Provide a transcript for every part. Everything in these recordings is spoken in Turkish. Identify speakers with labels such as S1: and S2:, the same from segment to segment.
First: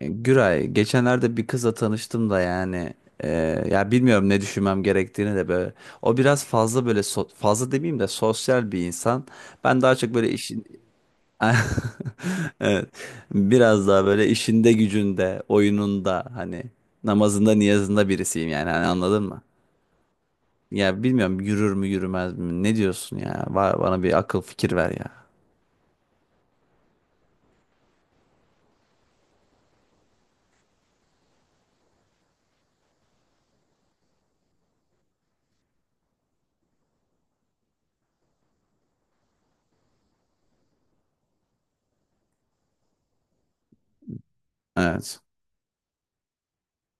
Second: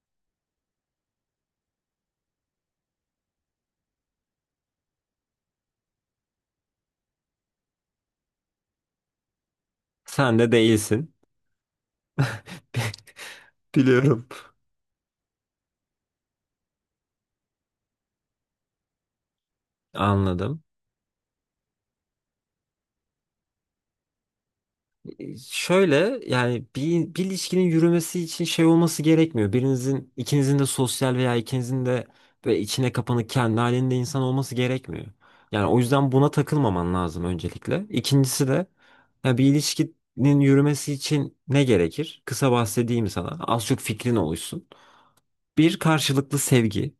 S1: E, Güray, geçenlerde bir kızla tanıştım da yani e, ya bilmiyorum ne düşünmem gerektiğini de böyle. O biraz fazla böyle fazla demeyeyim de sosyal bir insan. Ben daha çok böyle
S2: Sen de
S1: işin
S2: değilsin.
S1: evet, biraz daha
S2: Biliyorum.
S1: böyle işinde gücünde, oyununda hani namazında niyazında birisiyim yani hani anladın mı?
S2: Anladım.
S1: Ya bilmiyorum yürür mü yürümez mi? Ne diyorsun ya? Var, bana bir akıl fikir ver ya.
S2: Şöyle yani bir ilişkinin yürümesi için şey olması gerekmiyor. Birinizin, ikinizin de sosyal veya ikinizin de böyle içine kapanık kendi halinde insan olması gerekmiyor. Yani o yüzden buna takılmaman lazım öncelikle. İkincisi de ya bir ilişkinin yürümesi için ne gerekir? Kısa bahsedeyim sana. Az çok fikrin oluşsun.
S1: Evet.
S2: Bir karşılıklı sevgi.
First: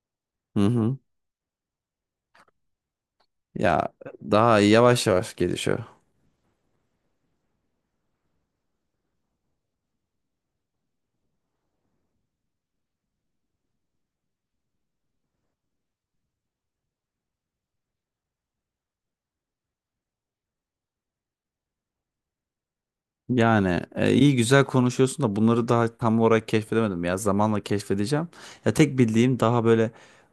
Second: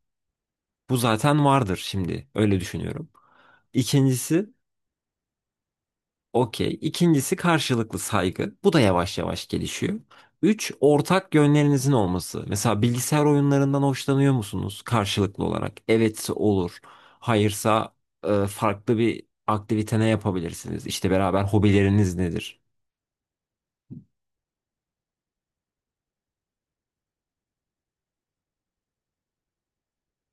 S1: Hı
S2: Bu
S1: hı.
S2: zaten vardır şimdi. Öyle düşünüyorum.
S1: Ya
S2: İkincisi.
S1: daha yavaş yavaş gelişiyor.
S2: Okey. İkincisi karşılıklı saygı. Bu da yavaş yavaş gelişiyor. Üç, ortak yönlerinizin olması. Mesela bilgisayar oyunlarından hoşlanıyor musunuz karşılıklı olarak? Evetse olur. Hayırsa farklı bir aktivite ne yapabilirsiniz? İşte beraber hobileriniz nedir?
S1: Yani iyi güzel konuşuyorsun da bunları daha tam olarak keşfedemedim ya. Zamanla keşfedeceğim. Ya tek bildiğim daha böyle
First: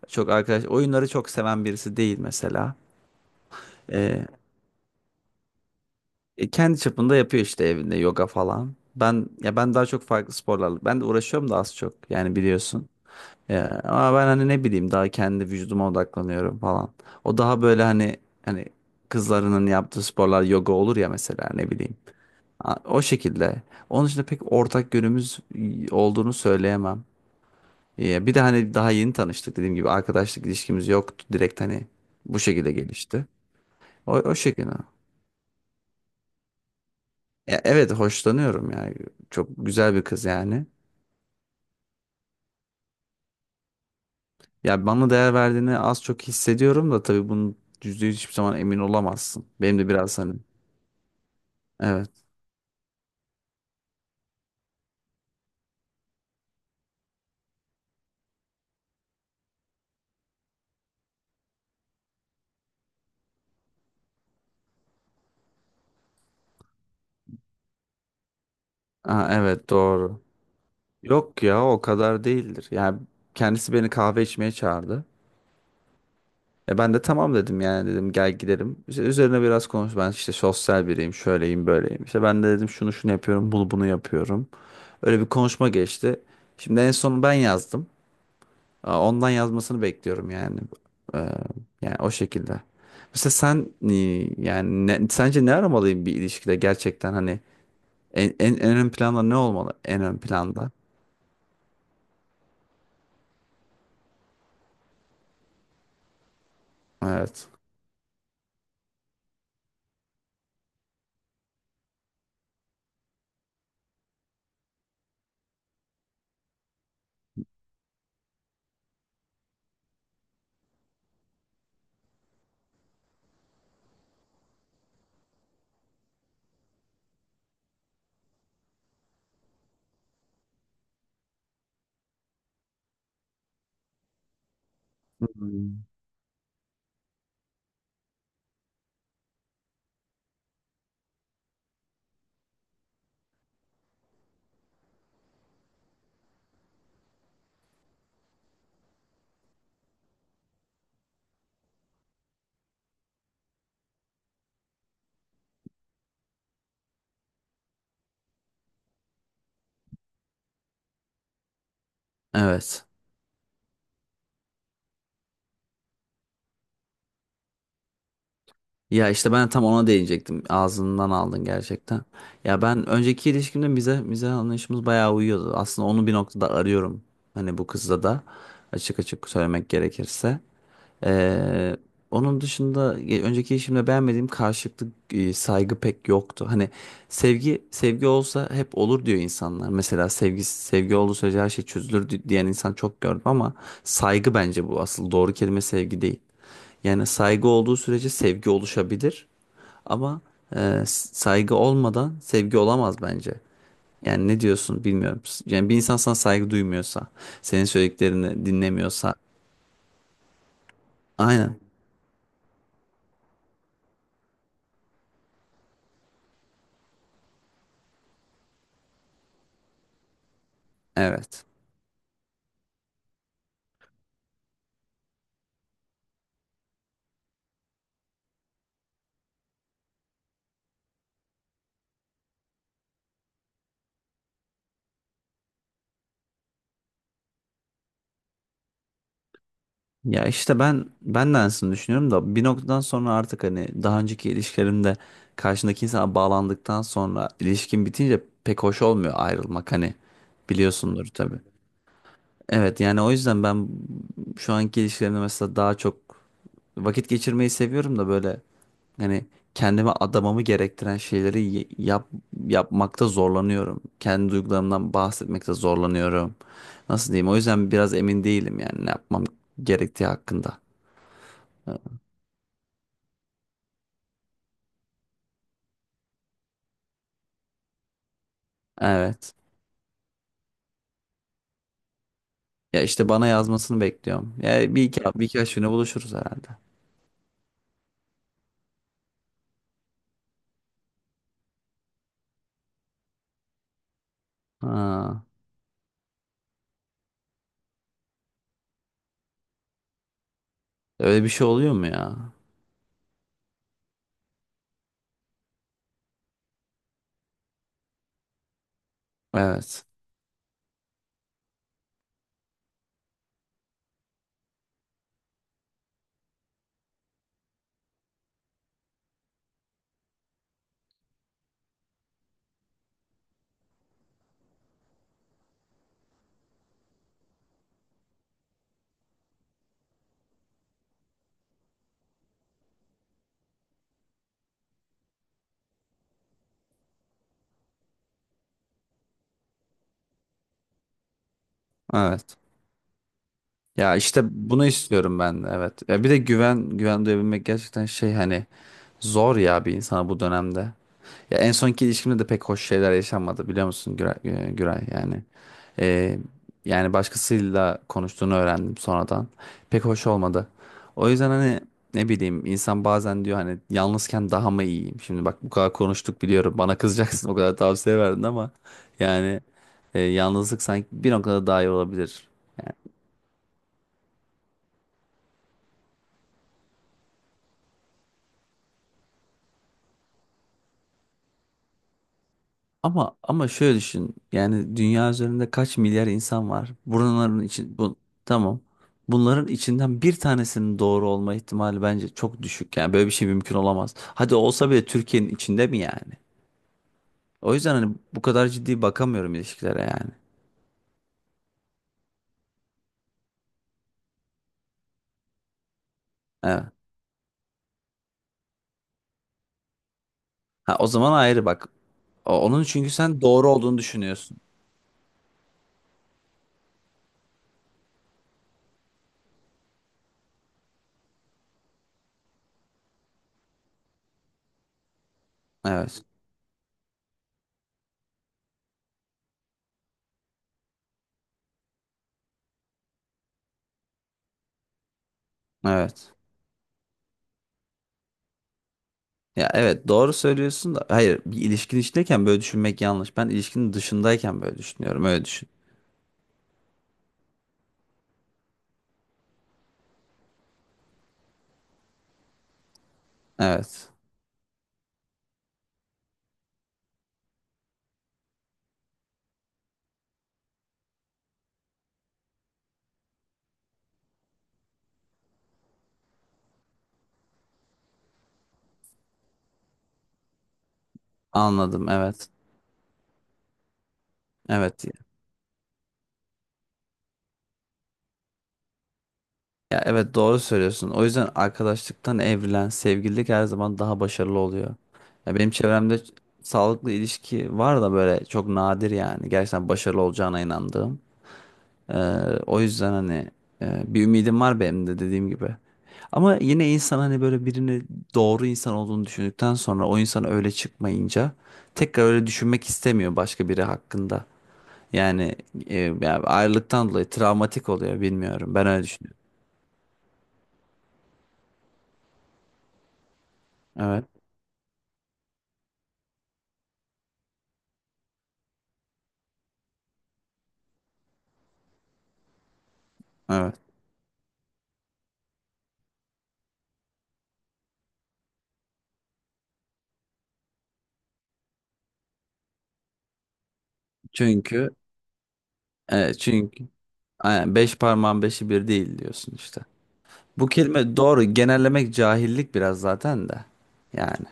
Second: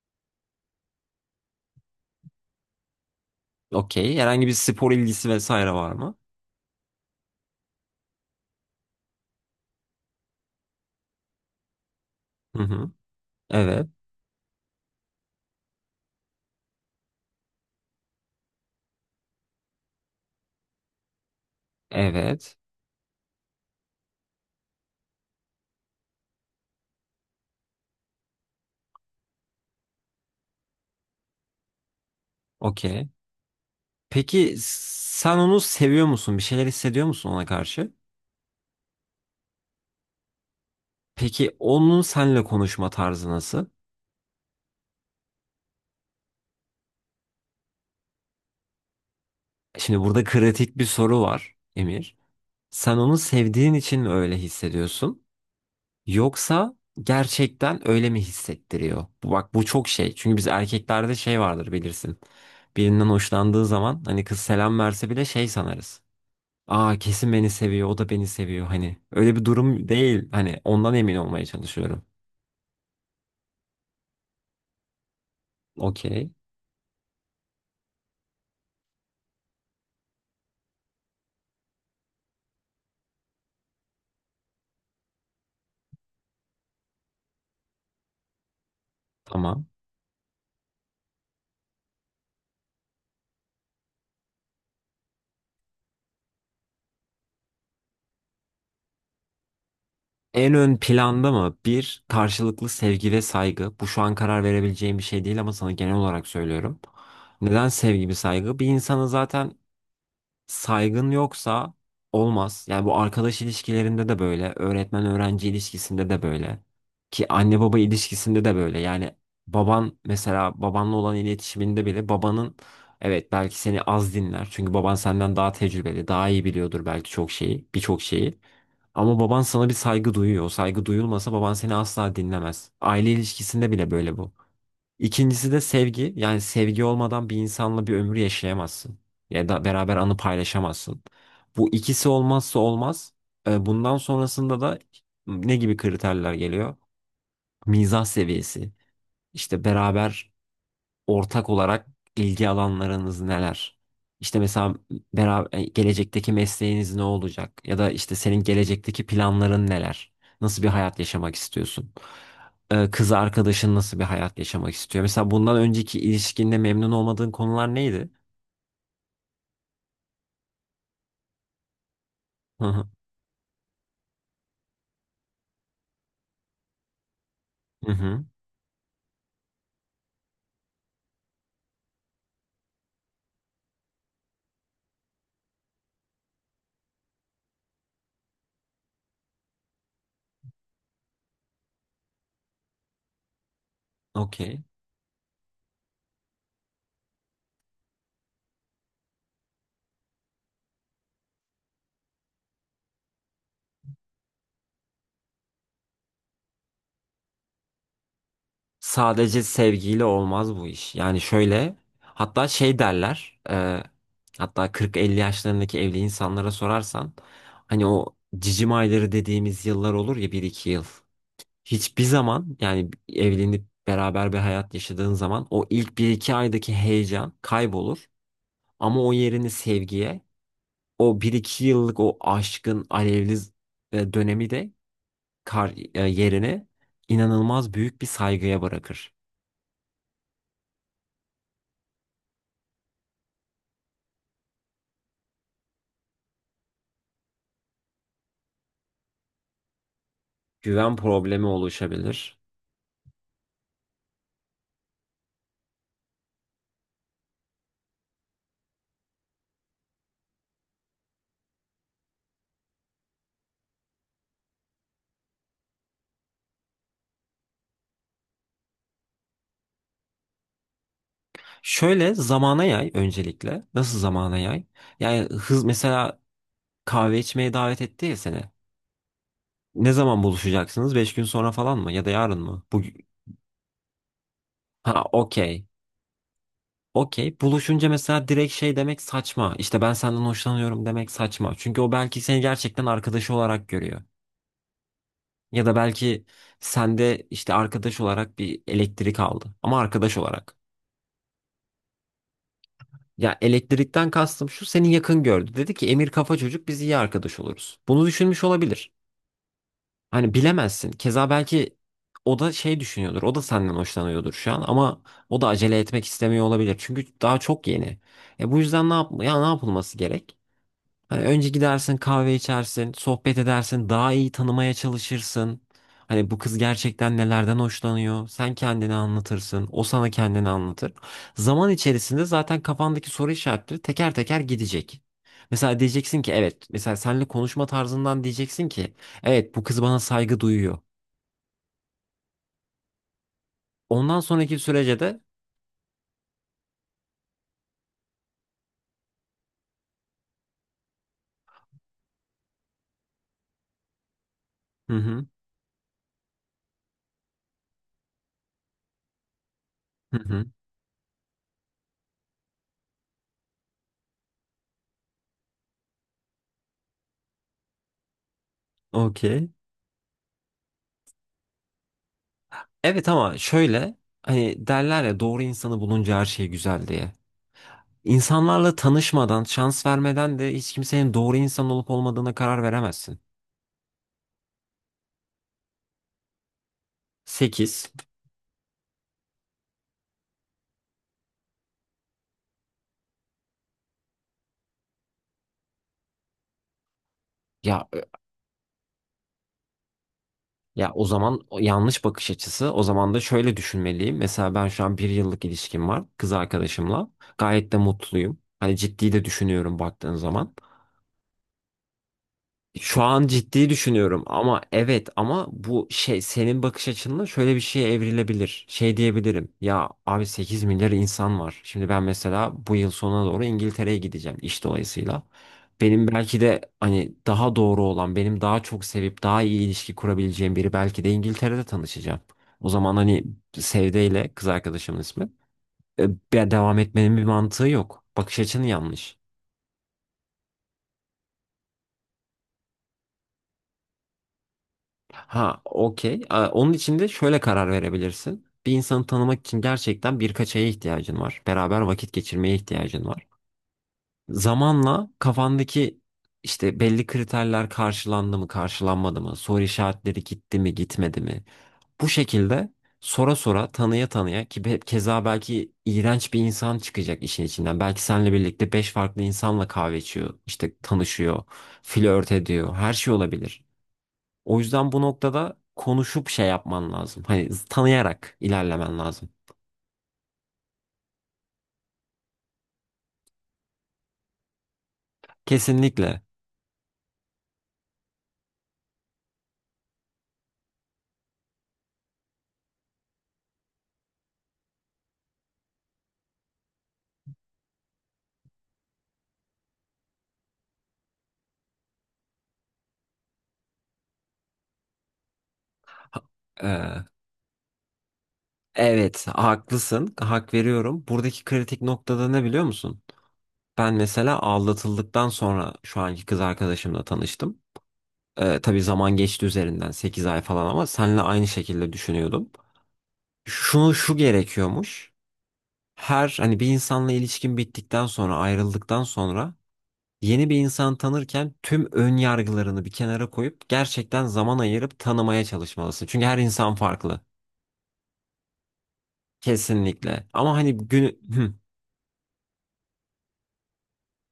S1: çok arkadaş oyunları çok seven birisi değil mesela.
S2: Okey.
S1: E,
S2: Herhangi bir spor ilgisi vesaire var mı?
S1: Kendi çapında yapıyor işte evinde yoga falan. Ben daha çok farklı sporlarla ben de uğraşıyorum da az çok yani
S2: Hı
S1: biliyorsun.
S2: hı. Evet.
S1: Ama ben hani ne bileyim daha kendi vücuduma odaklanıyorum falan. O daha böyle hani kızlarının yaptığı sporlar yoga olur ya mesela ne bileyim.
S2: Evet.
S1: O şekilde. Onun dışında pek ortak yönümüz olduğunu söyleyemem. Ya bir de hani daha yeni tanıştık dediğim gibi arkadaşlık ilişkimiz yoktu. Direkt hani bu şekilde
S2: Okey.
S1: gelişti. O
S2: Peki
S1: şekilde.
S2: sen onu seviyor musun? Bir şeyler hissediyor musun ona
S1: Ya evet,
S2: karşı?
S1: hoşlanıyorum yani. Çok güzel bir kız yani.
S2: Peki onun seninle konuşma tarzı nasıl?
S1: Ya bana değer verdiğini az çok hissediyorum da tabii bunu %100 hiçbir zaman emin olamazsın. Benim de
S2: Şimdi
S1: biraz
S2: burada
S1: hani
S2: kritik bir soru var
S1: evet.
S2: Emir. Sen onu sevdiğin için mi öyle hissediyorsun? Yoksa gerçekten öyle mi hissettiriyor? Bak bu çok şey. Çünkü biz erkeklerde şey vardır bilirsin. Birinden hoşlandığı zaman hani kız selam verse bile şey sanarız. Aa kesin beni seviyor, o da beni seviyor. Hani öyle bir
S1: Evet,
S2: durum
S1: doğru.
S2: değil. Hani ondan emin
S1: Yok
S2: olmaya
S1: ya, o
S2: çalışıyorum.
S1: kadar değildir. Yani kendisi beni kahve içmeye çağırdı.
S2: Okey,
S1: E, ben de tamam dedim yani, dedim gel gidelim. İşte üzerine biraz konuş. Ben işte sosyal biriyim, şöyleyim, böyleyim. İşte ben de dedim şunu şunu yapıyorum, bunu bunu yapıyorum. Öyle bir konuşma geçti. Şimdi en son ben yazdım. Ondan
S2: tamam.
S1: yazmasını bekliyorum yani. Ee, Yani o şekilde. Mesela sen yani sence ne aramalıyım bir ilişkide gerçekten hani en ön planda ne olmalı? En ön
S2: En
S1: planda.
S2: ön planda mı? Bir, karşılıklı sevgi ve saygı. Bu şu an karar verebileceğim bir şey değil ama sana genel olarak söylüyorum.
S1: Evet.
S2: Neden sevgi ve saygı? Bir insanı zaten saygın yoksa olmaz. Yani bu arkadaş ilişkilerinde de böyle, öğretmen öğrenci ilişkisinde de böyle ki anne baba ilişkisinde de böyle. Yani baban mesela babanla olan iletişiminde bile babanın evet belki seni az dinler. Çünkü baban senden daha tecrübeli, daha iyi biliyordur belki çok şeyi, birçok şeyi. Ama baban sana bir saygı duyuyor. O saygı duyulmasa baban seni asla dinlemez. Aile ilişkisinde bile böyle bu. İkincisi de
S1: Hmm.
S2: sevgi. Yani sevgi olmadan bir insanla bir ömür yaşayamazsın. Ya da beraber anı paylaşamazsın. Bu ikisi olmazsa olmaz. Bundan sonrasında da ne gibi kriterler geliyor? Mizah seviyesi. İşte beraber ortak olarak ilgi alanlarınız neler? İşte mesela beraber gelecekteki mesleğiniz ne olacak? Ya da işte senin gelecekteki planların neler? Nasıl bir hayat yaşamak istiyorsun?
S1: Evet.
S2: Kız arkadaşın nasıl bir hayat yaşamak istiyor? Mesela bundan önceki ilişkinde memnun olmadığın konular neydi?
S1: Ya işte ben tam ona değinecektim. Ağzından aldın gerçekten. Ya
S2: Hı
S1: ben
S2: hı.
S1: önceki ilişkimde bize anlayışımız bayağı uyuyordu. Aslında onu bir noktada arıyorum. Hani bu
S2: Hı
S1: kızda da
S2: hı.
S1: açık açık söylemek gerekirse. Ee, Onun dışında önceki ilişkimde beğenmediğim karşılıklı saygı pek yoktu. Hani sevgi sevgi olsa hep olur diyor insanlar. Mesela sevgi sevgi olduğu sürece her şey çözülür diyen insan çok gördüm ama saygı
S2: Okey.
S1: bence bu asıl doğru kelime, sevgi değil. Yani saygı olduğu sürece sevgi oluşabilir. Ama saygı olmadan sevgi olamaz bence. Yani ne diyorsun bilmiyorum. Yani bir insan sana saygı duymuyorsa, senin söylediklerini dinlemiyorsa.
S2: Sadece sevgiyle olmaz bu iş. Yani
S1: Aynen.
S2: şöyle hatta şey derler hatta 40-50 yaşlarındaki evli insanlara sorarsan hani o cicim ayları dediğimiz yıllar olur ya bir iki yıl.
S1: Evet.
S2: Hiçbir zaman yani evlenip beraber bir hayat yaşadığın zaman o ilk bir iki aydaki heyecan kaybolur. Ama o yerini sevgiye o bir iki yıllık o aşkın alevli dönemi de yerini inanılmaz büyük bir saygıya bırakır.
S1: Ya işte ben de aynısını düşünüyorum da bir noktadan sonra artık hani daha önceki ilişkilerimde karşındaki insana bağlandıktan sonra ilişkin bitince pek hoş olmuyor ayrılmak, hani
S2: Güven
S1: biliyorsundur tabii.
S2: problemi oluşabilir.
S1: Evet, yani o yüzden ben şu anki ilişkilerimde mesela daha çok vakit geçirmeyi seviyorum da böyle hani kendime adamamı gerektiren şeyleri yapmakta zorlanıyorum. Kendi duygularımdan bahsetmekte zorlanıyorum. Nasıl diyeyim? O yüzden biraz emin değilim yani ne yapmam gerektiği hakkında.
S2: Şöyle zamana yay öncelikle. Nasıl zamana yay? Yani hız mesela kahve içmeye davet etti ya seni.
S1: Evet.
S2: Ne zaman buluşacaksınız? 5 gün sonra falan mı? Ya da yarın mı?
S1: Ya
S2: Bugün.
S1: işte bana yazmasını bekliyorum. Ya
S2: Ha
S1: birkaç
S2: okey.
S1: güne buluşuruz herhalde.
S2: Okey. Buluşunca mesela direkt şey demek saçma. İşte ben senden hoşlanıyorum demek saçma. Çünkü o belki seni gerçekten arkadaşı olarak görüyor.
S1: Ha,
S2: Ya da belki sende işte arkadaş olarak bir elektrik aldı. Ama arkadaş olarak.
S1: öyle bir şey oluyor mu ya?
S2: Ya elektrikten kastım şu seni yakın gördü. Dedi ki Emir kafa çocuk biz iyi arkadaş oluruz. Bunu düşünmüş olabilir.
S1: Evet.
S2: Hani bilemezsin. Keza belki o da şey düşünüyordur. O da senden hoşlanıyordur şu an ama o da acele etmek istemiyor olabilir. Çünkü daha çok yeni. E bu yüzden ne yap ya ne yapılması gerek? Hani önce gidersin kahve içersin, sohbet edersin, daha iyi tanımaya çalışırsın. Hani bu kız gerçekten nelerden hoşlanıyor? Sen kendini anlatırsın, o sana kendini anlatır. Zaman içerisinde zaten kafandaki soru işaretleri teker teker gidecek. Mesela diyeceksin ki evet, mesela seninle konuşma tarzından diyeceksin ki evet bu kız bana saygı duyuyor.
S1: Evet. Ya
S2: Ondan
S1: işte
S2: sonraki
S1: bunu
S2: sürece
S1: istiyorum
S2: de.
S1: ben, evet. Ya bir de güven duyabilmek gerçekten şey hani zor ya bir insana bu dönemde. Ya en sonki ilişkimde de pek hoş şeyler yaşanmadı, biliyor musun Güray,
S2: Hı
S1: yani.
S2: hı.
S1: Ee, Yani başkasıyla konuştuğunu öğrendim sonradan. Pek hoş
S2: Hı hı.
S1: olmadı. O yüzden hani ne bileyim insan bazen diyor hani yalnızken daha mı iyiyim? Şimdi bak bu kadar konuştuk biliyorum, bana kızacaksın o kadar tavsiye verdin ama yani
S2: Okey.
S1: yalnızlık sanki bir noktada daha iyi olabilir.
S2: Evet ama şöyle hani derler ya doğru insanı bulunca her şey güzel diye. İnsanlarla tanışmadan, şans vermeden de hiç kimsenin doğru insan olup olmadığına karar
S1: Ama
S2: veremezsin.
S1: ama şöyle düşün. Yani dünya üzerinde kaç milyar insan var? Bunların için
S2: 8.
S1: bu tamam. Bunların içinden bir tanesinin doğru olma ihtimali bence çok düşük. Yani böyle bir şey mümkün olamaz. Hadi olsa bile Türkiye'nin içinde mi yani? O yüzden
S2: Ya
S1: hani
S2: e,
S1: bu kadar ciddi bakamıyorum ilişkilere yani.
S2: ya o zaman o yanlış bakış açısı. O zaman da şöyle düşünmeliyim. Mesela ben şu an bir yıllık ilişkim var kız
S1: Evet.
S2: arkadaşımla. Gayet de mutluyum. Hani ciddi de düşünüyorum baktığın zaman.
S1: Ha, o zaman ayrı bak. Onun, çünkü
S2: Şu
S1: sen
S2: an
S1: doğru
S2: ciddi
S1: olduğunu
S2: düşünüyorum
S1: düşünüyorsun.
S2: ama evet ama bu şey senin bakış açınla şöyle bir şeye evrilebilir. Şey diyebilirim ya abi 8 milyar insan var. Şimdi ben mesela bu yıl sonuna doğru İngiltere'ye gideceğim iş dolayısıyla.
S1: Evet.
S2: Benim belki de hani daha doğru olan benim daha çok sevip daha iyi ilişki kurabileceğim biri belki de İngiltere'de tanışacağım. O zaman hani Sevde ile kız arkadaşımın ismi.
S1: Evet.
S2: Devam etmenin bir mantığı yok. Bakış açın yanlış.
S1: Ya evet, doğru söylüyorsun da hayır, bir ilişkin içindeyken böyle düşünmek yanlış. Ben ilişkinin dışındayken böyle düşünüyorum. Öyle düşün.
S2: Ha, okey. Onun için de şöyle karar verebilirsin. Bir insanı tanımak için gerçekten birkaç aya ihtiyacın var. Beraber vakit geçirmeye ihtiyacın var.
S1: Evet.
S2: Zamanla kafandaki işte belli kriterler karşılandı mı, karşılanmadı mı, soru işaretleri gitti mi, gitmedi mi? Bu şekilde sora sora, tanıya tanıya ki keza belki iğrenç bir insan çıkacak işin içinden. Belki seninle birlikte beş farklı insanla kahve içiyor, işte tanışıyor,
S1: Anladım, evet.
S2: flört ediyor, her şey olabilir. O
S1: Evet.
S2: yüzden bu noktada konuşup şey yapman lazım. Hani tanıyarak ilerlemen lazım.
S1: Ya evet, doğru söylüyorsun. O yüzden arkadaşlıktan evrilen sevgililik her zaman daha başarılı oluyor. Ya benim çevremde
S2: Kesinlikle.
S1: sağlıklı ilişki var da böyle çok nadir yani. Gerçekten başarılı olacağına inandığım. Ee, O yüzden hani bir ümidim var benim de dediğim gibi. Ama yine insan hani böyle birini doğru insan olduğunu düşündükten sonra o insan öyle çıkmayınca tekrar öyle düşünmek istemiyor başka biri hakkında. Yani ya
S2: Ha-
S1: ayrılıktan
S2: eee,
S1: dolayı travmatik oluyor bilmiyorum. Ben öyle düşünüyorum.
S2: evet, haklısın. Hak veriyorum. Buradaki kritik noktada ne biliyor musun? Ben
S1: Evet,
S2: mesela aldatıldıktan sonra şu anki kız arkadaşımla tanıştım. Tabii zaman geçti üzerinden 8 ay falan ama seninle aynı şekilde düşünüyordum.
S1: evet.
S2: Şunu şu gerekiyormuş. Her hani bir insanla ilişkin bittikten sonra ayrıldıktan sonra yeni bir insan tanırken tüm ön yargılarını bir kenara koyup gerçekten zaman
S1: Çünkü
S2: ayırıp tanımaya çalışmalısın.
S1: e,
S2: Çünkü her
S1: çünkü
S2: insan farklı.
S1: aynen, beş parmağın beşi bir değil diyorsun işte.
S2: Kesinlikle.
S1: Bu
S2: Ama hani
S1: kelime
S2: günü.
S1: doğru,
S2: Hı.
S1: genellemek cahillik biraz zaten de. Yani.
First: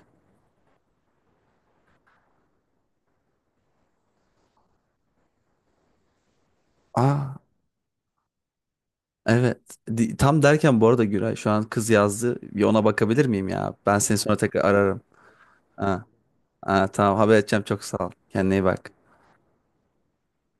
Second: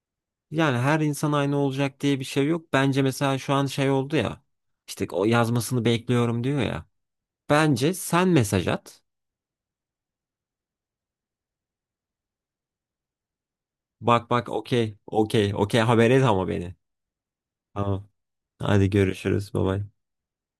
S2: Yani her insan aynı olacak diye bir şey yok. Bence mesela şu an şey oldu ya. İşte o yazmasını bekliyorum diyor ya.
S1: Aa
S2: Bence sen mesaj at.
S1: evet. Tam derken bu arada Güray, şu an kız yazdı. Bir ona bakabilir miyim ya? Ben seni
S2: Bak
S1: sonra
S2: bak
S1: tekrar
S2: okey
S1: ararım.
S2: okey okey
S1: Ha,
S2: haber et ama beni.
S1: ha, tamam, haber edeceğim, çok sağ
S2: Tamam.
S1: ol. Kendine iyi
S2: Hadi
S1: bak.
S2: görüşürüz. Bye bye.